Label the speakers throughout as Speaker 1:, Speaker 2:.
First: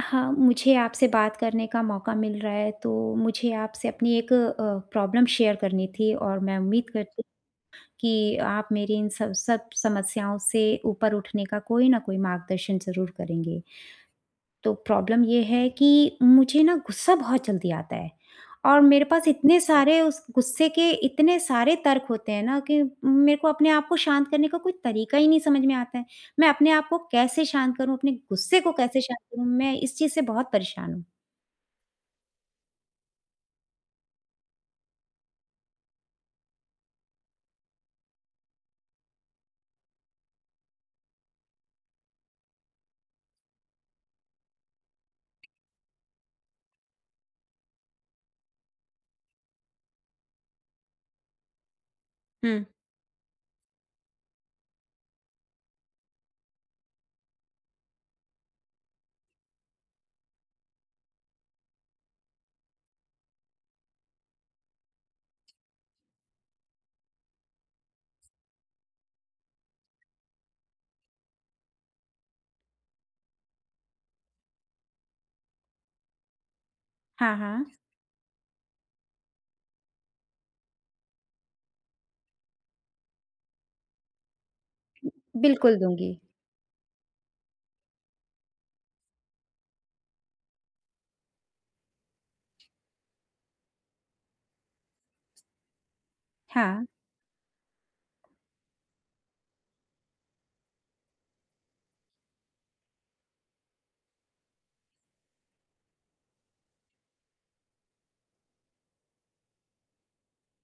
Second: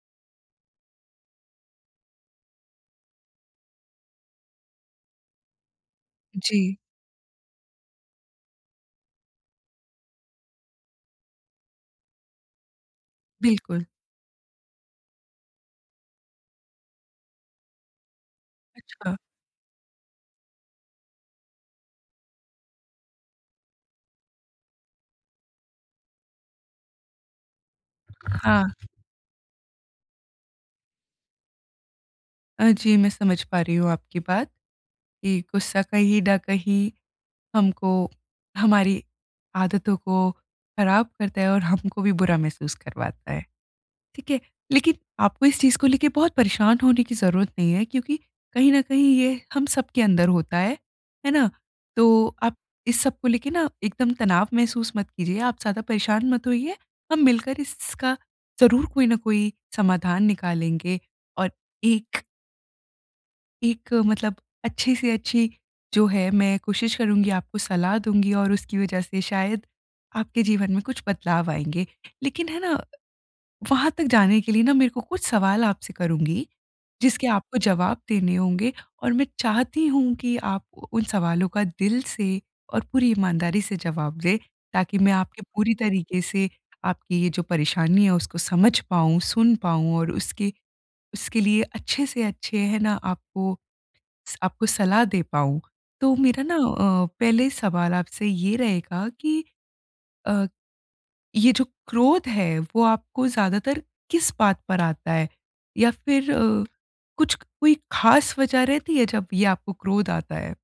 Speaker 1: हाँ, मुझे आपसे बात करने का मौका मिल रहा है, तो मुझे आपसे अपनी एक प्रॉब्लम शेयर करनी थी और मैं
Speaker 2: जी,
Speaker 1: उम्मीद करती हूँ कि आप मेरी इन सब सब समस्याओं से ऊपर उठने का कोई ना कोई मार्गदर्शन ज़रूर करेंगे।
Speaker 2: बिल्कुल।
Speaker 1: तो प्रॉब्लम ये है कि मुझे ना गुस्सा बहुत जल्दी आता है और मेरे
Speaker 2: हाँ,
Speaker 1: पास इतने सारे उस गुस्से के इतने सारे तर्क होते हैं ना, कि मेरे को अपने आप को शांत करने का कोई तरीका ही नहीं समझ में आता है। मैं अपने आप को कैसे शांत करूँ, अपने गुस्से को
Speaker 2: हाँ।
Speaker 1: कैसे शांत करूँ, मैं इस चीज़ से बहुत परेशान हूँ।
Speaker 2: जी, मैं समझ पा रही हूँ आपकी बात कि गुस्सा कहीं न कहीं हमको हमारी आदतों को खराब करता है और हमको भी बुरा महसूस करवाता है। ठीक है, लेकिन आपको इस चीज़ को लेके बहुत परेशान होने की ज़रूरत नहीं है क्योंकि कहीं न कहीं ये हम सबके अंदर होता है ना? तो आप
Speaker 1: हुँ।
Speaker 2: इस सब को लेके ना एकदम तनाव महसूस मत कीजिए, आप ज़्यादा परेशान मत होइए, हम मिलकर इसका ज़रूर कोई ना कोई समाधान निकालेंगे और एक एक मतलब अच्छी से अच्छी जो है मैं कोशिश करूँगी, आपको सलाह दूँगी और उसकी वज़ह से शायद आपके जीवन में कुछ बदलाव आएँगे। लेकिन है ना वहाँ तक जाने के लिए ना मेरे को कुछ सवाल आपसे करूँगी, जिसके
Speaker 1: हाँ,
Speaker 2: आपको
Speaker 1: हाँ।
Speaker 2: जवाब देने होंगे और मैं चाहती हूँ कि आप उन सवालों का दिल से और पूरी ईमानदारी से जवाब दें, ताकि मैं आपके पूरी
Speaker 1: बिल्कुल दूँगी।
Speaker 2: तरीके से आपकी ये जो परेशानी है उसको समझ पाऊँ, सुन पाऊँ और उसके उसके लिए अच्छे से अच्छे है ना आपको स आपको सलाह दे पाऊँ। तो मेरा ना
Speaker 1: हाँ।
Speaker 2: पहले सवाल आपसे ये रहेगा कि अ ये जो क्रोध है वो आपको ज़्यादातर किस बात पर आता है? या फिर कुछ कोई ख़ास वजह रहती है जब ये आपको क्रोध आता है?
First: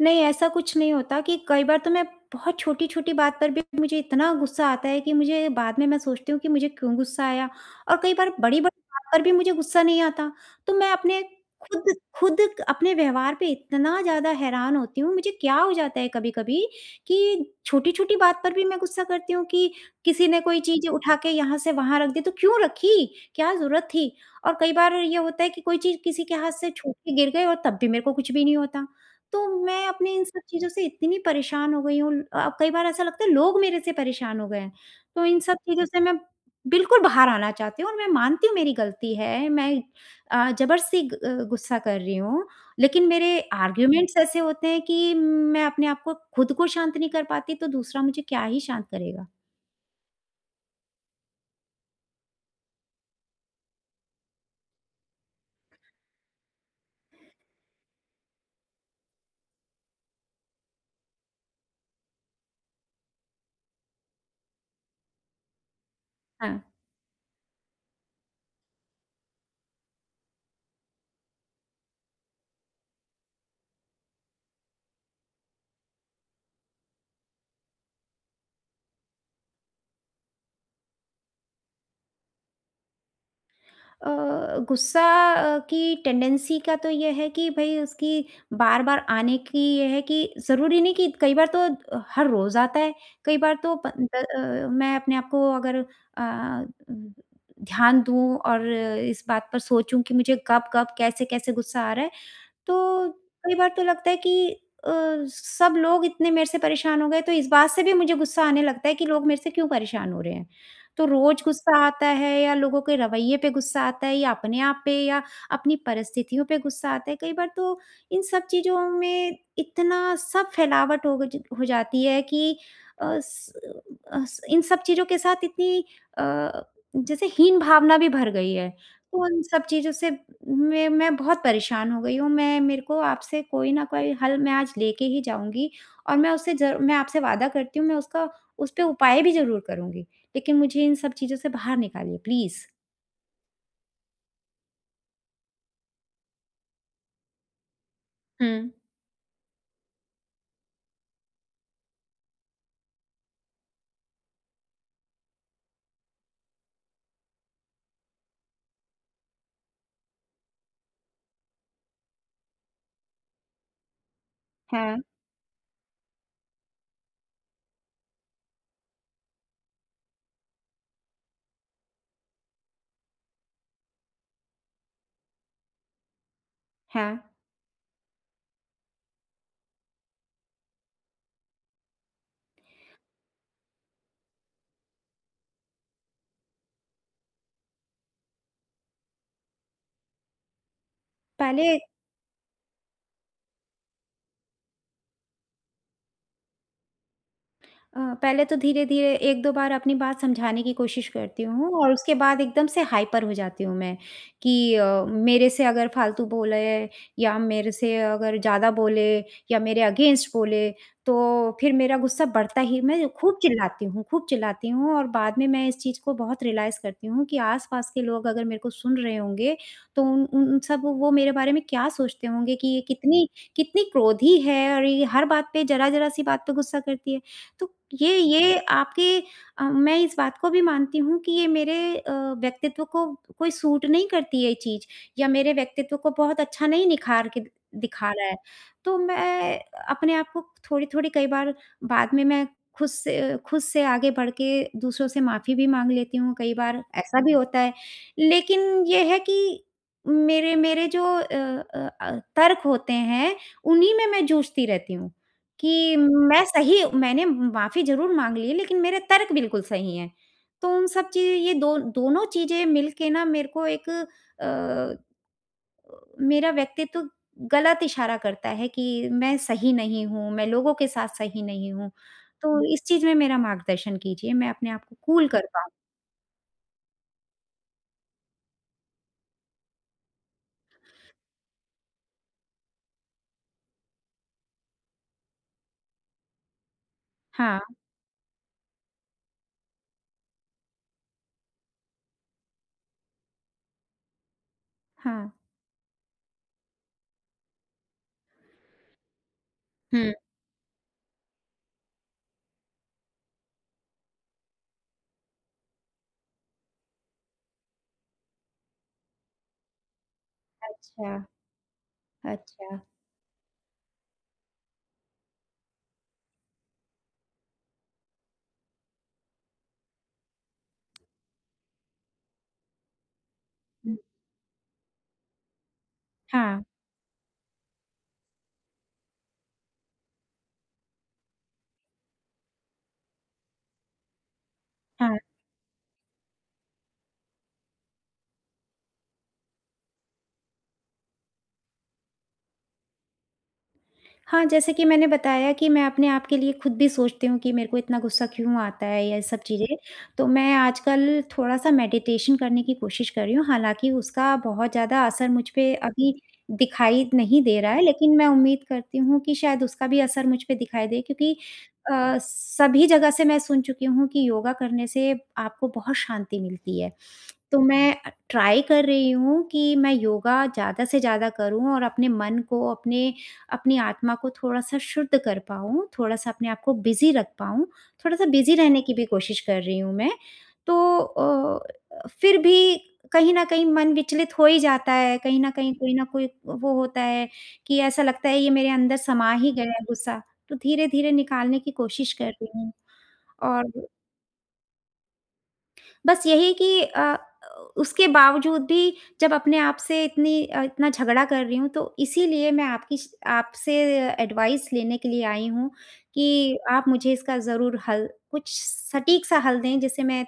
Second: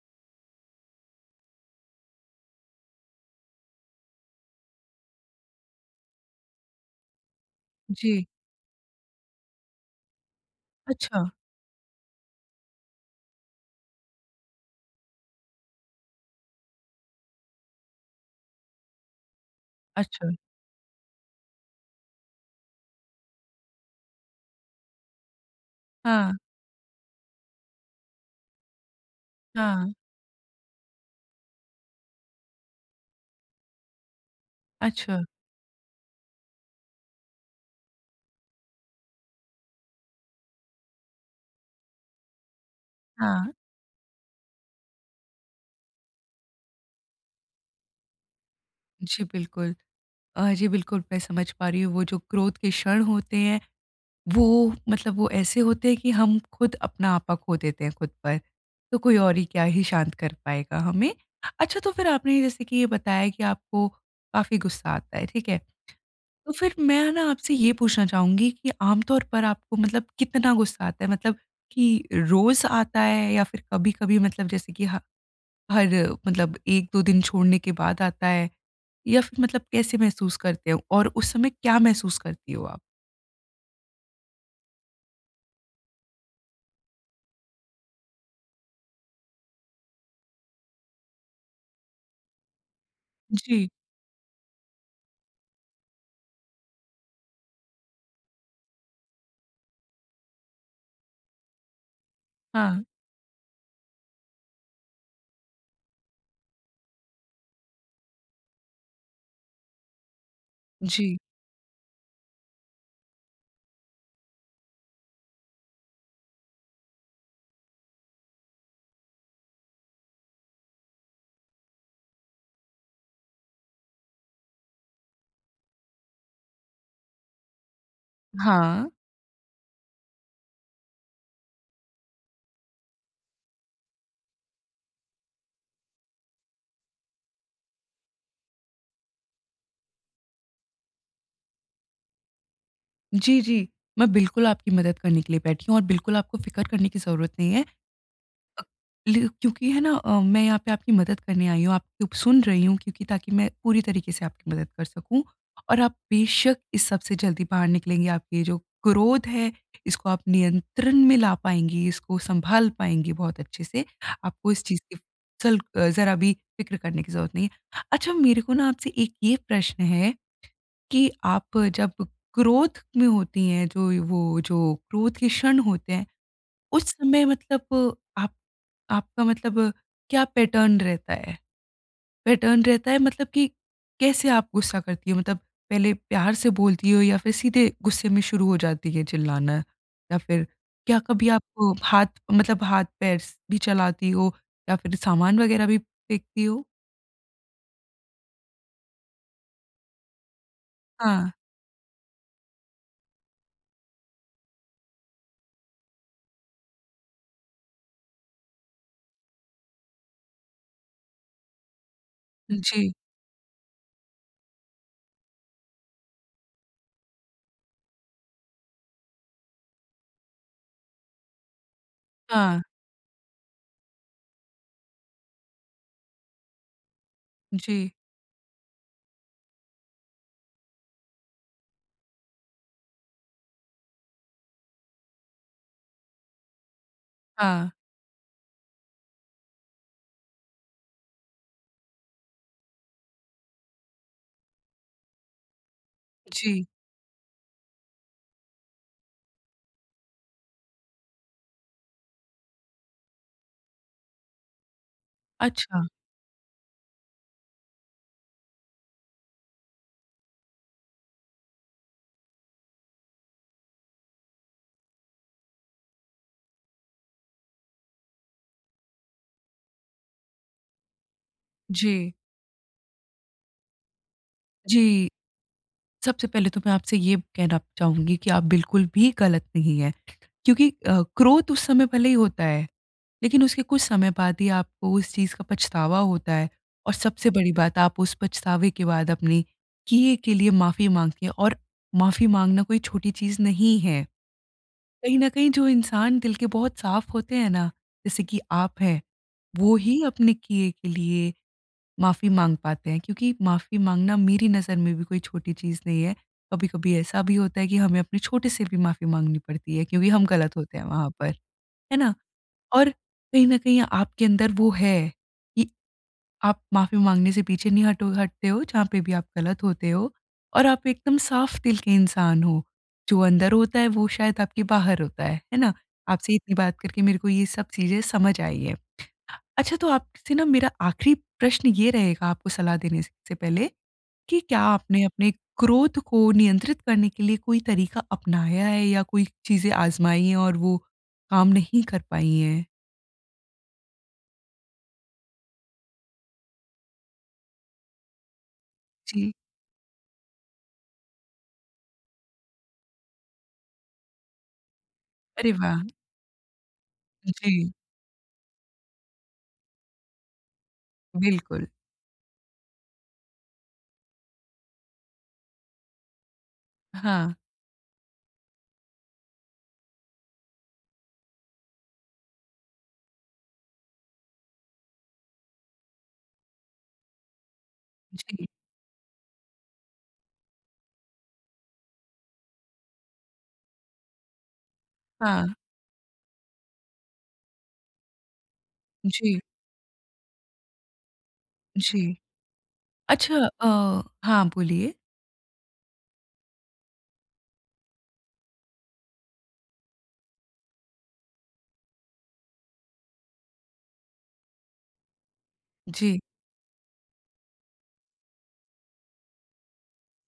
Speaker 1: नहीं, ऐसा कुछ नहीं होता कि कई बार तो मैं बहुत छोटी-छोटी बात पर भी मुझे इतना गुस्सा आता है कि मुझे बाद में मैं सोचती हूँ कि मुझे क्यों गुस्सा आया। और
Speaker 2: जी।
Speaker 1: कई बार बड़ी-बड़ी बात पर भी मुझे गुस्सा नहीं आता। तो मैं अपने
Speaker 2: अच्छा,
Speaker 1: खुद खुद अपने व्यवहार पे इतना ज़्यादा हैरान होती हूँ, मुझे क्या हो जाता है कभी-कभी कि छोटी-छोटी बात पर भी मैं गुस्सा करती हूँ, कि
Speaker 2: अच्छा।
Speaker 1: किसी ने कोई चीज़ उठा के यहाँ से वहाँ रख दी, तो क्यों रखी? क्या ज़रूरत थी? और कई बार ये होता है कि कोई चीज़ किसी
Speaker 2: हाँ,
Speaker 1: के हाथ से छूट के गिर गई और तब भी मेरे को कुछ भी नहीं होता। तो मैं
Speaker 2: हाँ।
Speaker 1: अपनी इन सब चीज़ों से इतनी परेशान हो गई हूँ, कई बार ऐसा लगता है लोग मेरे से परेशान हो गए हैं।
Speaker 2: अच्छा,
Speaker 1: तो इन सब चीज़ों से मैं बिल्कुल बाहर आना चाहती हूँ और मैं मानती हूँ मेरी गलती है। मैं ज़बर से गुस्सा कर रही हूँ, लेकिन मेरे
Speaker 2: हाँ।
Speaker 1: आर्ग्यूमेंट्स ऐसे होते हैं कि मैं अपने आप को खुद को शांत नहीं कर पाती, तो दूसरा मुझे क्या ही शांत
Speaker 2: जी,
Speaker 1: करेगा?
Speaker 2: बिल्कुल। जी, बिल्कुल मैं समझ पा रही हूँ वो जो क्रोध के क्षण होते हैं, वो मतलब वो ऐसे होते हैं कि हम खुद अपना आपा खो देते हैं खुद पर। तो कोई और ही क्या ही शांत कर पाएगा हमें। अच्छा तो फिर आपने जैसे कि ये बताया कि आपको काफ़ी गुस्सा आता है, ठीक है? तो
Speaker 1: हाँ।
Speaker 2: फिर मैं ना आपसे ये पूछना चाहूँगी कि आमतौर पर आपको मतलब कितना गुस्सा आता है? मतलब कि रोज़ आता है या फिर कभी-कभी मतलब जैसे कि ह हर मतलब 1-2 दिन छोड़ने के बाद आता है? या फिर मतलब कैसे महसूस करते हो और उस समय क्या महसूस करती हो आप?
Speaker 1: अ, गुस्सा की टेंडेंसी का तो ये है कि भई उसकी बार-बार आने की ये है कि ज़रूरी नहीं, कि कई बार तो हर रोज़ आता है। कई बार
Speaker 2: जी,
Speaker 1: तो मैं अपने आप को अगर अ, ध्यान दूँ और इस बात पर सोचूँ कि मुझे कब-कब, कैसे-कैसे गुस्सा आ रहा है,
Speaker 2: हाँ।
Speaker 1: तो कई बार तो लगता है कि अ, सब लोग इतने मेरे से परेशान हो गए, तो इस बात से भी मुझे गुस्सा आने लगता है कि लोग मेरे से क्यों परेशान हो रहे हैं। तो
Speaker 2: जी,
Speaker 1: रोज़ गुस्सा आता है, या लोगों के रवैये पे गुस्सा आता है, या अपने आप पे, या अपनी परिस्थितियों पे गुस्सा आता है। कई बार तो इन सब चीज़ों में इतना सब फैलावट हो जाती है, कि अ, स अ, स इन सब चीज़ों के साथ इतनी अ, जैसे हीन भावना भी भर गई है।
Speaker 2: हाँ।
Speaker 1: तो इन सब चीज़ों से मैं बहुत परेशान हो गई हूँ। मैं मेरे को आपसे कोई ना कोई हल मैं आज लेके ही जाऊँगी और मैं उससे ज़र मैं आपसे वादा करती हूँ, मैं उसका उस पे उपाय भी ज़रूर करूँगी। लेकिन मुझे इन सब चीज़ों से बाहर निकालिए, प्लीज़।
Speaker 2: जी, जी। मैं बिल्कुल आपकी मदद करने के लिए बैठी हूँ और बिल्कुल आपको फ़िक्र करने की ज़रूरत नहीं है।
Speaker 1: हुँ।
Speaker 2: अ, लि क्योंकि है ना मैं यहाँ पे आपकी मदद करने आई हूँ, आपकी सुन रही हूँ क्योंकि ताकि मैं पूरी तरीके से आपकी मदद कर सकूँ और आप बेशक इस सब से जल्दी बाहर निकलेंगी। आपकी ये जो क्रोध है, इसको आप नियंत्रण में ला पाएँगी, इसको सँभाल पाएँगी बहुत अच्छे से। आपको इस चीज़
Speaker 1: हाँ,
Speaker 2: की ज़रा भी फ़िक्र करने की ज़रूरत नहीं है। अच्छा मेरे को ना आपसे एक ये प्रश्न है कि आप जब क्रोध में होती हैं, जो वो जो क्रोध के क्षण होते हैं, उस
Speaker 1: हाँ।
Speaker 2: समय मतलब आप आपका मतलब क्या पैटर्न रहता है? पैटर्न रहता है मतलब कि कैसे आप गुस्सा करती हो? मतलब पहले प्यार से बोलती हो या फिर सीधे गुस्से में शुरू हो जाती है चिल्लाना? या फिर क्या कभी आप
Speaker 1: पहले
Speaker 2: हाथ मतलब हाथ-पैर स भी चलाती हो या फिर सामान वगैरह भी फेंकती हो?
Speaker 1: पहले तो धीरे-धीरे 1-2 बार अपनी बात समझाने की कोशिश
Speaker 2: हाँ,
Speaker 1: करती हूँ और उसके बाद एकदम से हाइपर हो जाती हूँ मैं, कि मेरे से अगर फालतू बोले, या मेरे से अगर ज़्यादा बोले, या मेरे अगेंस्ट बोले, तो फिर मेरा गुस्सा बढ़ता ही,
Speaker 2: जी।
Speaker 1: मैं खूब चिल्लाती हूँ, खूब चिल्लाती हूँ और बाद में मैं इस चीज़ को बहुत रियलाइज़ करती हूँ कि आस-पास के लोग अगर मेरे को सुन रहे होंगे, तो उन उन सब वो मेरे बारे में क्या सोचते होंगे
Speaker 2: हाँ,
Speaker 1: कि ये कितनी कितनी क्रोधी है और ये हर बात पे ज़रा-ज़रा सी बात पे गुस्सा करती है। तो
Speaker 2: जी।
Speaker 1: ये ये आपके मैं इस बात को भी मानती हूँ कि ये मेरे व्यक्तित्व को कोई सूट नहीं करती ये चीज़, या मेरे व्यक्तित्व को बहुत अच्छा नहीं निखार के
Speaker 2: हाँ,
Speaker 1: दिखा रहा है। तो मैं अपने आप को थोड़ी-थोड़ी, कई बार बाद में मैं खुद से आगे बढ़ के दूसरों से माफ़ी भी माँग लेती हूँ,
Speaker 2: जी।
Speaker 1: कई बार ऐसा भी होता है। लेकिन ये है कि मेरे मेरे जो तर्क होते हैं, उन्हीं में मैं जूझती रहती हूँ।
Speaker 2: अच्छा,
Speaker 1: कि मैंने माफ़ी ज़रूर माँग ली है, लेकिन मेरे तर्क बिल्कुल सही हैं। तो उन सब चीज़ें, ये दो दोनों चीज़ें मिल के ना, मेरे को मेरा व्यक्तित्व गलत इशारा करता है कि मैं सही नहीं हूँ, मैं लोगों के साथ सही नहीं हूँ।
Speaker 2: जी।
Speaker 1: तो इस चीज़ में मेरा मार्गदर्शन कीजिए, मैं अपने आप को
Speaker 2: जी,
Speaker 1: कूल कर पाऊँ।
Speaker 2: सबसे पहले तो मैं आपसे ये कहना चाहूँगी कि आप बिल्कुल भी गलत नहीं हैं क्योंकि क्रोध उस समय भले ही होता है। लेकिन उसके कुछ समय बाद ही आपको उस चीज़ का पछतावा होता है और सबसे बड़ी
Speaker 1: हाँ,
Speaker 2: बात आप उस पछतावे के बाद अपने किए के लिए माफ़ी माँगते हैं और माफ़ी माँगना कोई छोटी चीज़ नहीं है। कहीं न
Speaker 1: हाँ।
Speaker 2: कहीं जो इंसान दिल के बहुत साफ़ होते हैं ना, जैसे कि आप हैं, वो ही
Speaker 1: हुँ।
Speaker 2: अपने किए के लिए माफ़ी माँग पाते हैं क्योंकि माफ़ी माँगना मेरी नज़र में भी कोई छोटी चीज़ नहीं है। कभी-कभी ऐसा भी होता है कि हमें अपने छोटे से भी माफ़ी माँगनी पड़ती है क्योंकि हम गलत होते हैं वहाँ
Speaker 1: अच्छा,
Speaker 2: पर, है ना?
Speaker 1: अच्छा।
Speaker 2: और कहीं न कहीं आपके अंदर वो है कि आप माफ़ी माँगने से पीछे नहीं हटो हटते हो, जहाँ पे भी आप गलत होते हो और आप एकदम साफ दिल के इंसान हो। जो अंदर होता है
Speaker 1: हुँ।
Speaker 2: वो शायद आपके बाहर होता है ना? आपसे इतनी
Speaker 1: हाँ,
Speaker 2: बात करके मेरे को ये सब चीज़ें समझ आई है। अच्छा तो आपसे ना मेरा आखिरी प्रश्न ये रहेगा आपको सलाह देने स से पहले कि क्या आपने
Speaker 1: हाँ।
Speaker 2: अपने क्रोध को नियंत्रित करने के लिए कोई तरीका अपनाया है या कोई चीज़ें आज़माई हैं और वो काम नहीं कर पाई हैं?
Speaker 1: हाँ, जैसे कि मैंने बताया कि मैं अपने आप के लिए खुद भी सोचती हूँ कि मेरे को इतना गुस्सा क्यों आता है या ये
Speaker 2: जी।
Speaker 1: सब चीज़ें। तो मैं आजकल थोड़ा-सा मेडिटेशन करने की कोशिश कर रही हूँ, हालाँकि उसका बहुत ज़्यादा असर मुझ
Speaker 2: अरे
Speaker 1: पे
Speaker 2: वाह!
Speaker 1: अभी दिखाई नहीं दे
Speaker 2: जी,
Speaker 1: रहा है, लेकिन मैं उम्मीद करती हूँ कि शायद उसका भी असर मुझ पे दिखाई दे, क्योंकि
Speaker 2: बिल्कुल।
Speaker 1: सभी जगह से मैं सुन चुकी हूँ कि योगा करने से आपको बहुत शांति मिलती है।
Speaker 2: हाँ,
Speaker 1: तो मैं ट्राई कर रही हूँ कि मैं योगा ज़्यादा से ज़्यादा करूँ और अपने मन को, अपने अपनी आत्मा को थोड़ा-सा शुद्ध कर पाऊँ, थोड़ा-सा अपने आप को बिज़ी रख पाऊँ, थोड़ा-सा
Speaker 2: जी,
Speaker 1: बिज़ी रहने की भी कोशिश कर रही हूँ मैं। तो फिर भी कहीं न कहीं मन विचलित हो ही जाता है, कहीं
Speaker 2: हाँ,
Speaker 1: न कहीं कोई ना कोई वो होता है कि ऐसा लगता है ये मेरे अंदर समा
Speaker 2: जी,
Speaker 1: ही गया है गुस्सा, तो धीरे-धीरे निकालने की
Speaker 2: जी।
Speaker 1: कोशिश कर रही हूँ।
Speaker 2: अच्छा
Speaker 1: और
Speaker 2: अ, हाँ, बोलिए।
Speaker 1: बस यही कि उसके बावजूद भी जब अपने आप से इतना झगड़ा कर रही हूँ, तो इसीलिए मैं आपकी श आपसे एडवाइस लेने के लिए आई हूँ,
Speaker 2: जी,
Speaker 1: कि आप मुझे इसका ज़रूर हल, कुछ सटीक सा हल दें, जिसे मैं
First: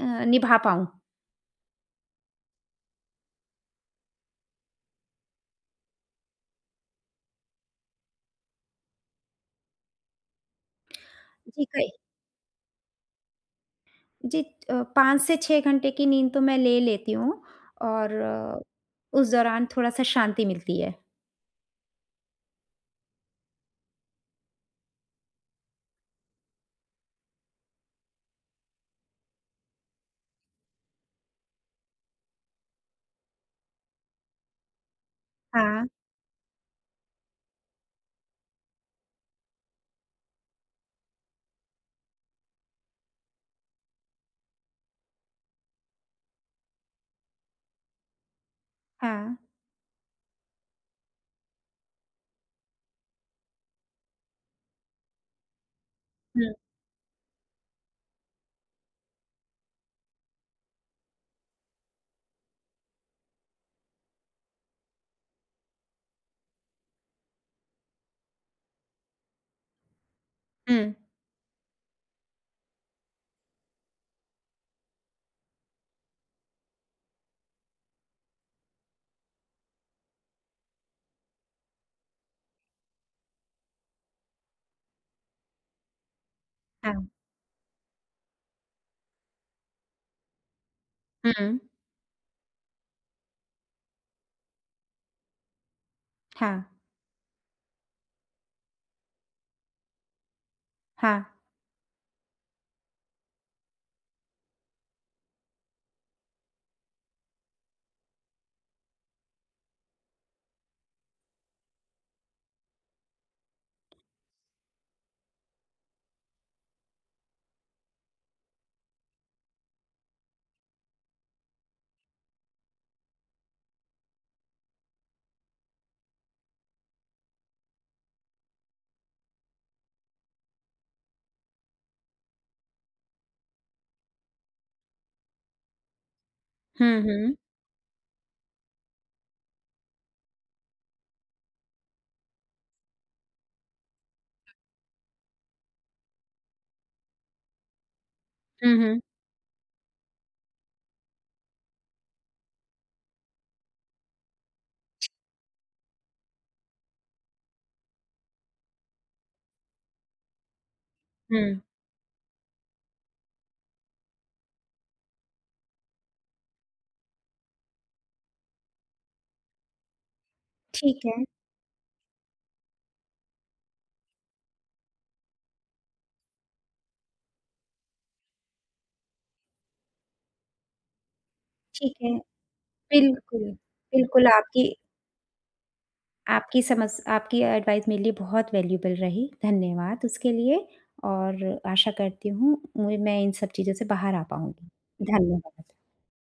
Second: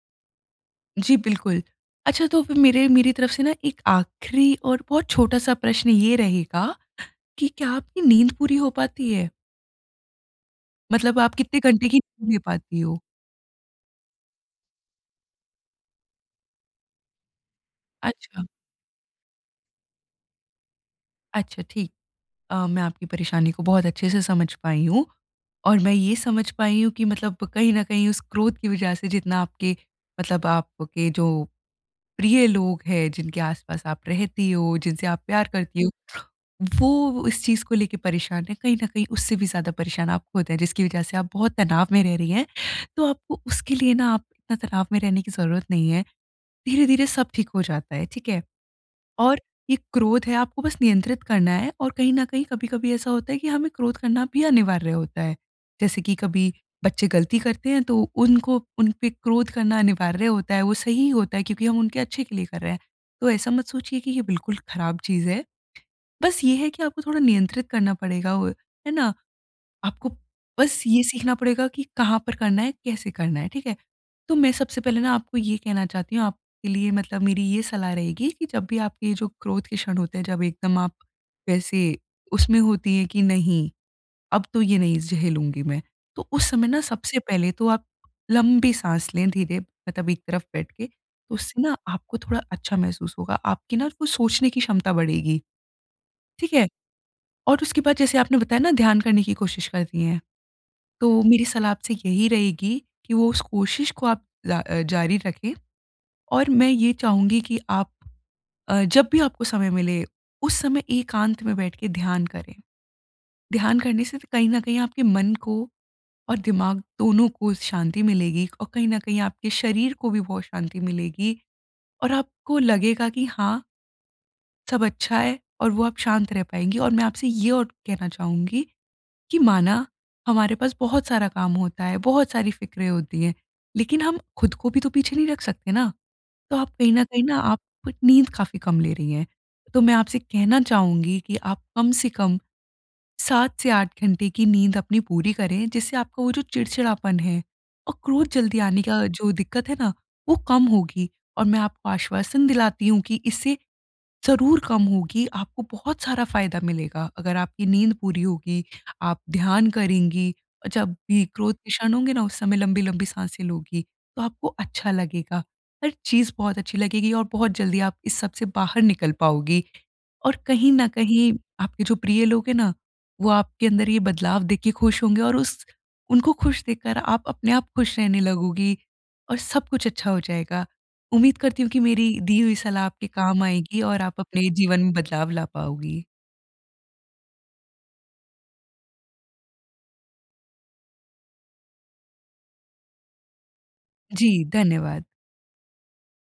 Speaker 1: निभा पाऊँ।
Speaker 2: जी, बिल्कुल। अच्छा तो फिर मेरे मेरी तरफ से ना एक आखिरी और बहुत छोटा-सा प्रश्न ये रहेगा कि क्या आपकी नींद पूरी हो पाती है? मतलब आप कितने
Speaker 1: जी,
Speaker 2: घंटे की नींद ले पाती हो?
Speaker 1: जी 5 से 6 घंटे की नींद तो मैं ले लेती हूँ और
Speaker 2: अच्छा,
Speaker 1: उस दौरान थोड़ा-सा शांति मिलती है।
Speaker 2: अच्छा ठीक। मैं आपकी परेशानी को बहुत अच्छे से समझ पाई हूँ और मैं ये समझ पाई हूँ कि मतलब कहीं न कहीं उस क्रोध की वजह से जितना आपके मतलब आपके जो प्रिय लोग हैं, जिनके आस-पास आप रहती हो, जिनसे आप प्यार करती
Speaker 1: हाँ,
Speaker 2: हो, वो इस चीज़ को लेके परेशान हैं, कहीं न कहीं उससे भी ज़्यादा परेशान आप खुद हैं, जिसकी वजह से आप बहुत तनाव में रह रही हैं। तो आपको उसके लिए ना आप इतना तनाव में रहने की ज़रूरत नहीं है, धीरे-धीरे सब ठीक हो जाता है, ठीक है?
Speaker 1: हाँ।
Speaker 2: और ये क्रोध है आपको बस नियंत्रित करना है और कहीं न कहीं कभी-कभी ऐसा होता है कि हमें क्रोध करना भी अनिवार्य होता है। जैसे कि कभी
Speaker 1: हुँ,
Speaker 2: बच्चे गलती करते हैं तो उनको उन पे क्रोध करना अनिवार्य होता है, वो सही होता है क्योंकि हम उनके अच्छे के लिए कर रहे हैं। तो ऐसा मत सोचिए कि ये बिल्कुल खराब चीज़ है। बस ये है कि आपको थोड़ा नियंत्रित करना पड़ेगा वो, है ना? आपको बस
Speaker 1: हुँ,
Speaker 2: ये सीखना पड़ेगा कि कहाँ पर करना है, कैसे करना है, ठीक है? तो मैं सबसे पहले ना आपको ये कहना चाहती हूँ, आपके लिए मतलब मेरी ये सलाह रहेगी कि जब भी आपके ये जो क्रोध के क्षण होते हैं, जब एकदम आप वैसे उसमें होती हैं कि नहीं, अब तो ये नहीं झेलूँगी मैं। तो उस समय ना
Speaker 1: हाँ,
Speaker 2: सबसे पहले तो आप लंबी साँस लें धीरे मतलब एक तरफ बैठ के, तो
Speaker 1: हुँ,
Speaker 2: उससे ना आपको थोड़ा अच्छा महसूस होगा, आपकी ना वो सोचने की क्षमता बढ़ेगी,
Speaker 1: हाँ,
Speaker 2: ठीक है? और उसके बाद जैसे आपने बताया ना ध्यान करने की कोशिश करती हैं। तो
Speaker 1: हाँ।
Speaker 2: मेरी सलाह आपसे यही रहेगी कि वो उस कोशिश को आप जारी रखें और मैं ये चाहूँगी कि आप जब भी आपको समय मिले, उस समय एकांत में बैठ के ध्यान करें। ध्यान करने से कहीं न कहीं आपके मन को और दिमाग दोनों को शांति मिलेगी और कहीं न कहीं आपके शरीर को भी बहुत शांति मिलेगी और आपको लगेगा कि हाँ, सब अच्छा है और वो आप शांत रह पाएँगी और मैं आपसे ये और कहना चाहूँगी कि माना हमारे पास बहुत सारा काम होता है, बहुत सारी फ़िक्रें होती हैं, लेकिन हम खुद को भी तो पीछे नहीं रख सकते ना। तो आप कहीं
Speaker 1: हुँ,
Speaker 2: न कहीं
Speaker 1: हुँ।
Speaker 2: ना आप नींद काफ़ी कम ले रही हैं। तो मैं आपसे कहना चाहूँगी कि आप कम से कम 7 से 8 घंटे की नींद अपनी पूरी करें, जिससे आपका वो जो चिड़चिड़ापन है और क्रोध जल्दी
Speaker 1: हुँ,
Speaker 2: आने
Speaker 1: हुँ,
Speaker 2: का जो दिक्कत है ना, वो कम होगी और मैं आपको आश्वासन दिलाती हूँ कि इससे ज़रूर कम होगी, आपको बहुत सारा फ़ायदा मिलेगा। अगर आपकी नींद पूरी होगी, आप ध्यान करेंगी, जब भी
Speaker 1: हुँ।
Speaker 2: क्रोध के क्षण होंगे ना, उस समय लंबी-लंबी सांसें लोगी, तो आपको अच्छा लगेगा। हर चीज़ बहुत अच्छी लगेगी और बहुत जल्दी आप इस सब से बाहर निकल पाओगी। और कहीं न
Speaker 1: ठीक है,
Speaker 2: कहीं आपके जो प्रिय लोग हैं ना, वो आपके अंदर ये बदलाव देख के खुश होंगे और उस उनको खुश देखकर आप अपने आप खुश रहने लगोगी और सब कुछ अच्छा हो जाएगा। उम्मीद करती हूँ कि
Speaker 1: ठीक
Speaker 2: मेरी
Speaker 1: है।
Speaker 2: दी हुई सलाह आपके काम
Speaker 1: बिल्कुल,
Speaker 2: आएगी और आप
Speaker 1: बिल्कुल
Speaker 2: अपने
Speaker 1: आपकी
Speaker 2: जीवन में बदलाव ला पाओगी।
Speaker 1: आपकी समझ, आपकी एडवाइस मेरे लिए बहुत वैल्यूएबल रही। धन्यवाद उसके लिए। और आशा करती हूँ, मैं इन सब चीज़ों से बाहर आ
Speaker 2: जी, धन्यवाद।
Speaker 1: पाऊँगी। धन्यवाद।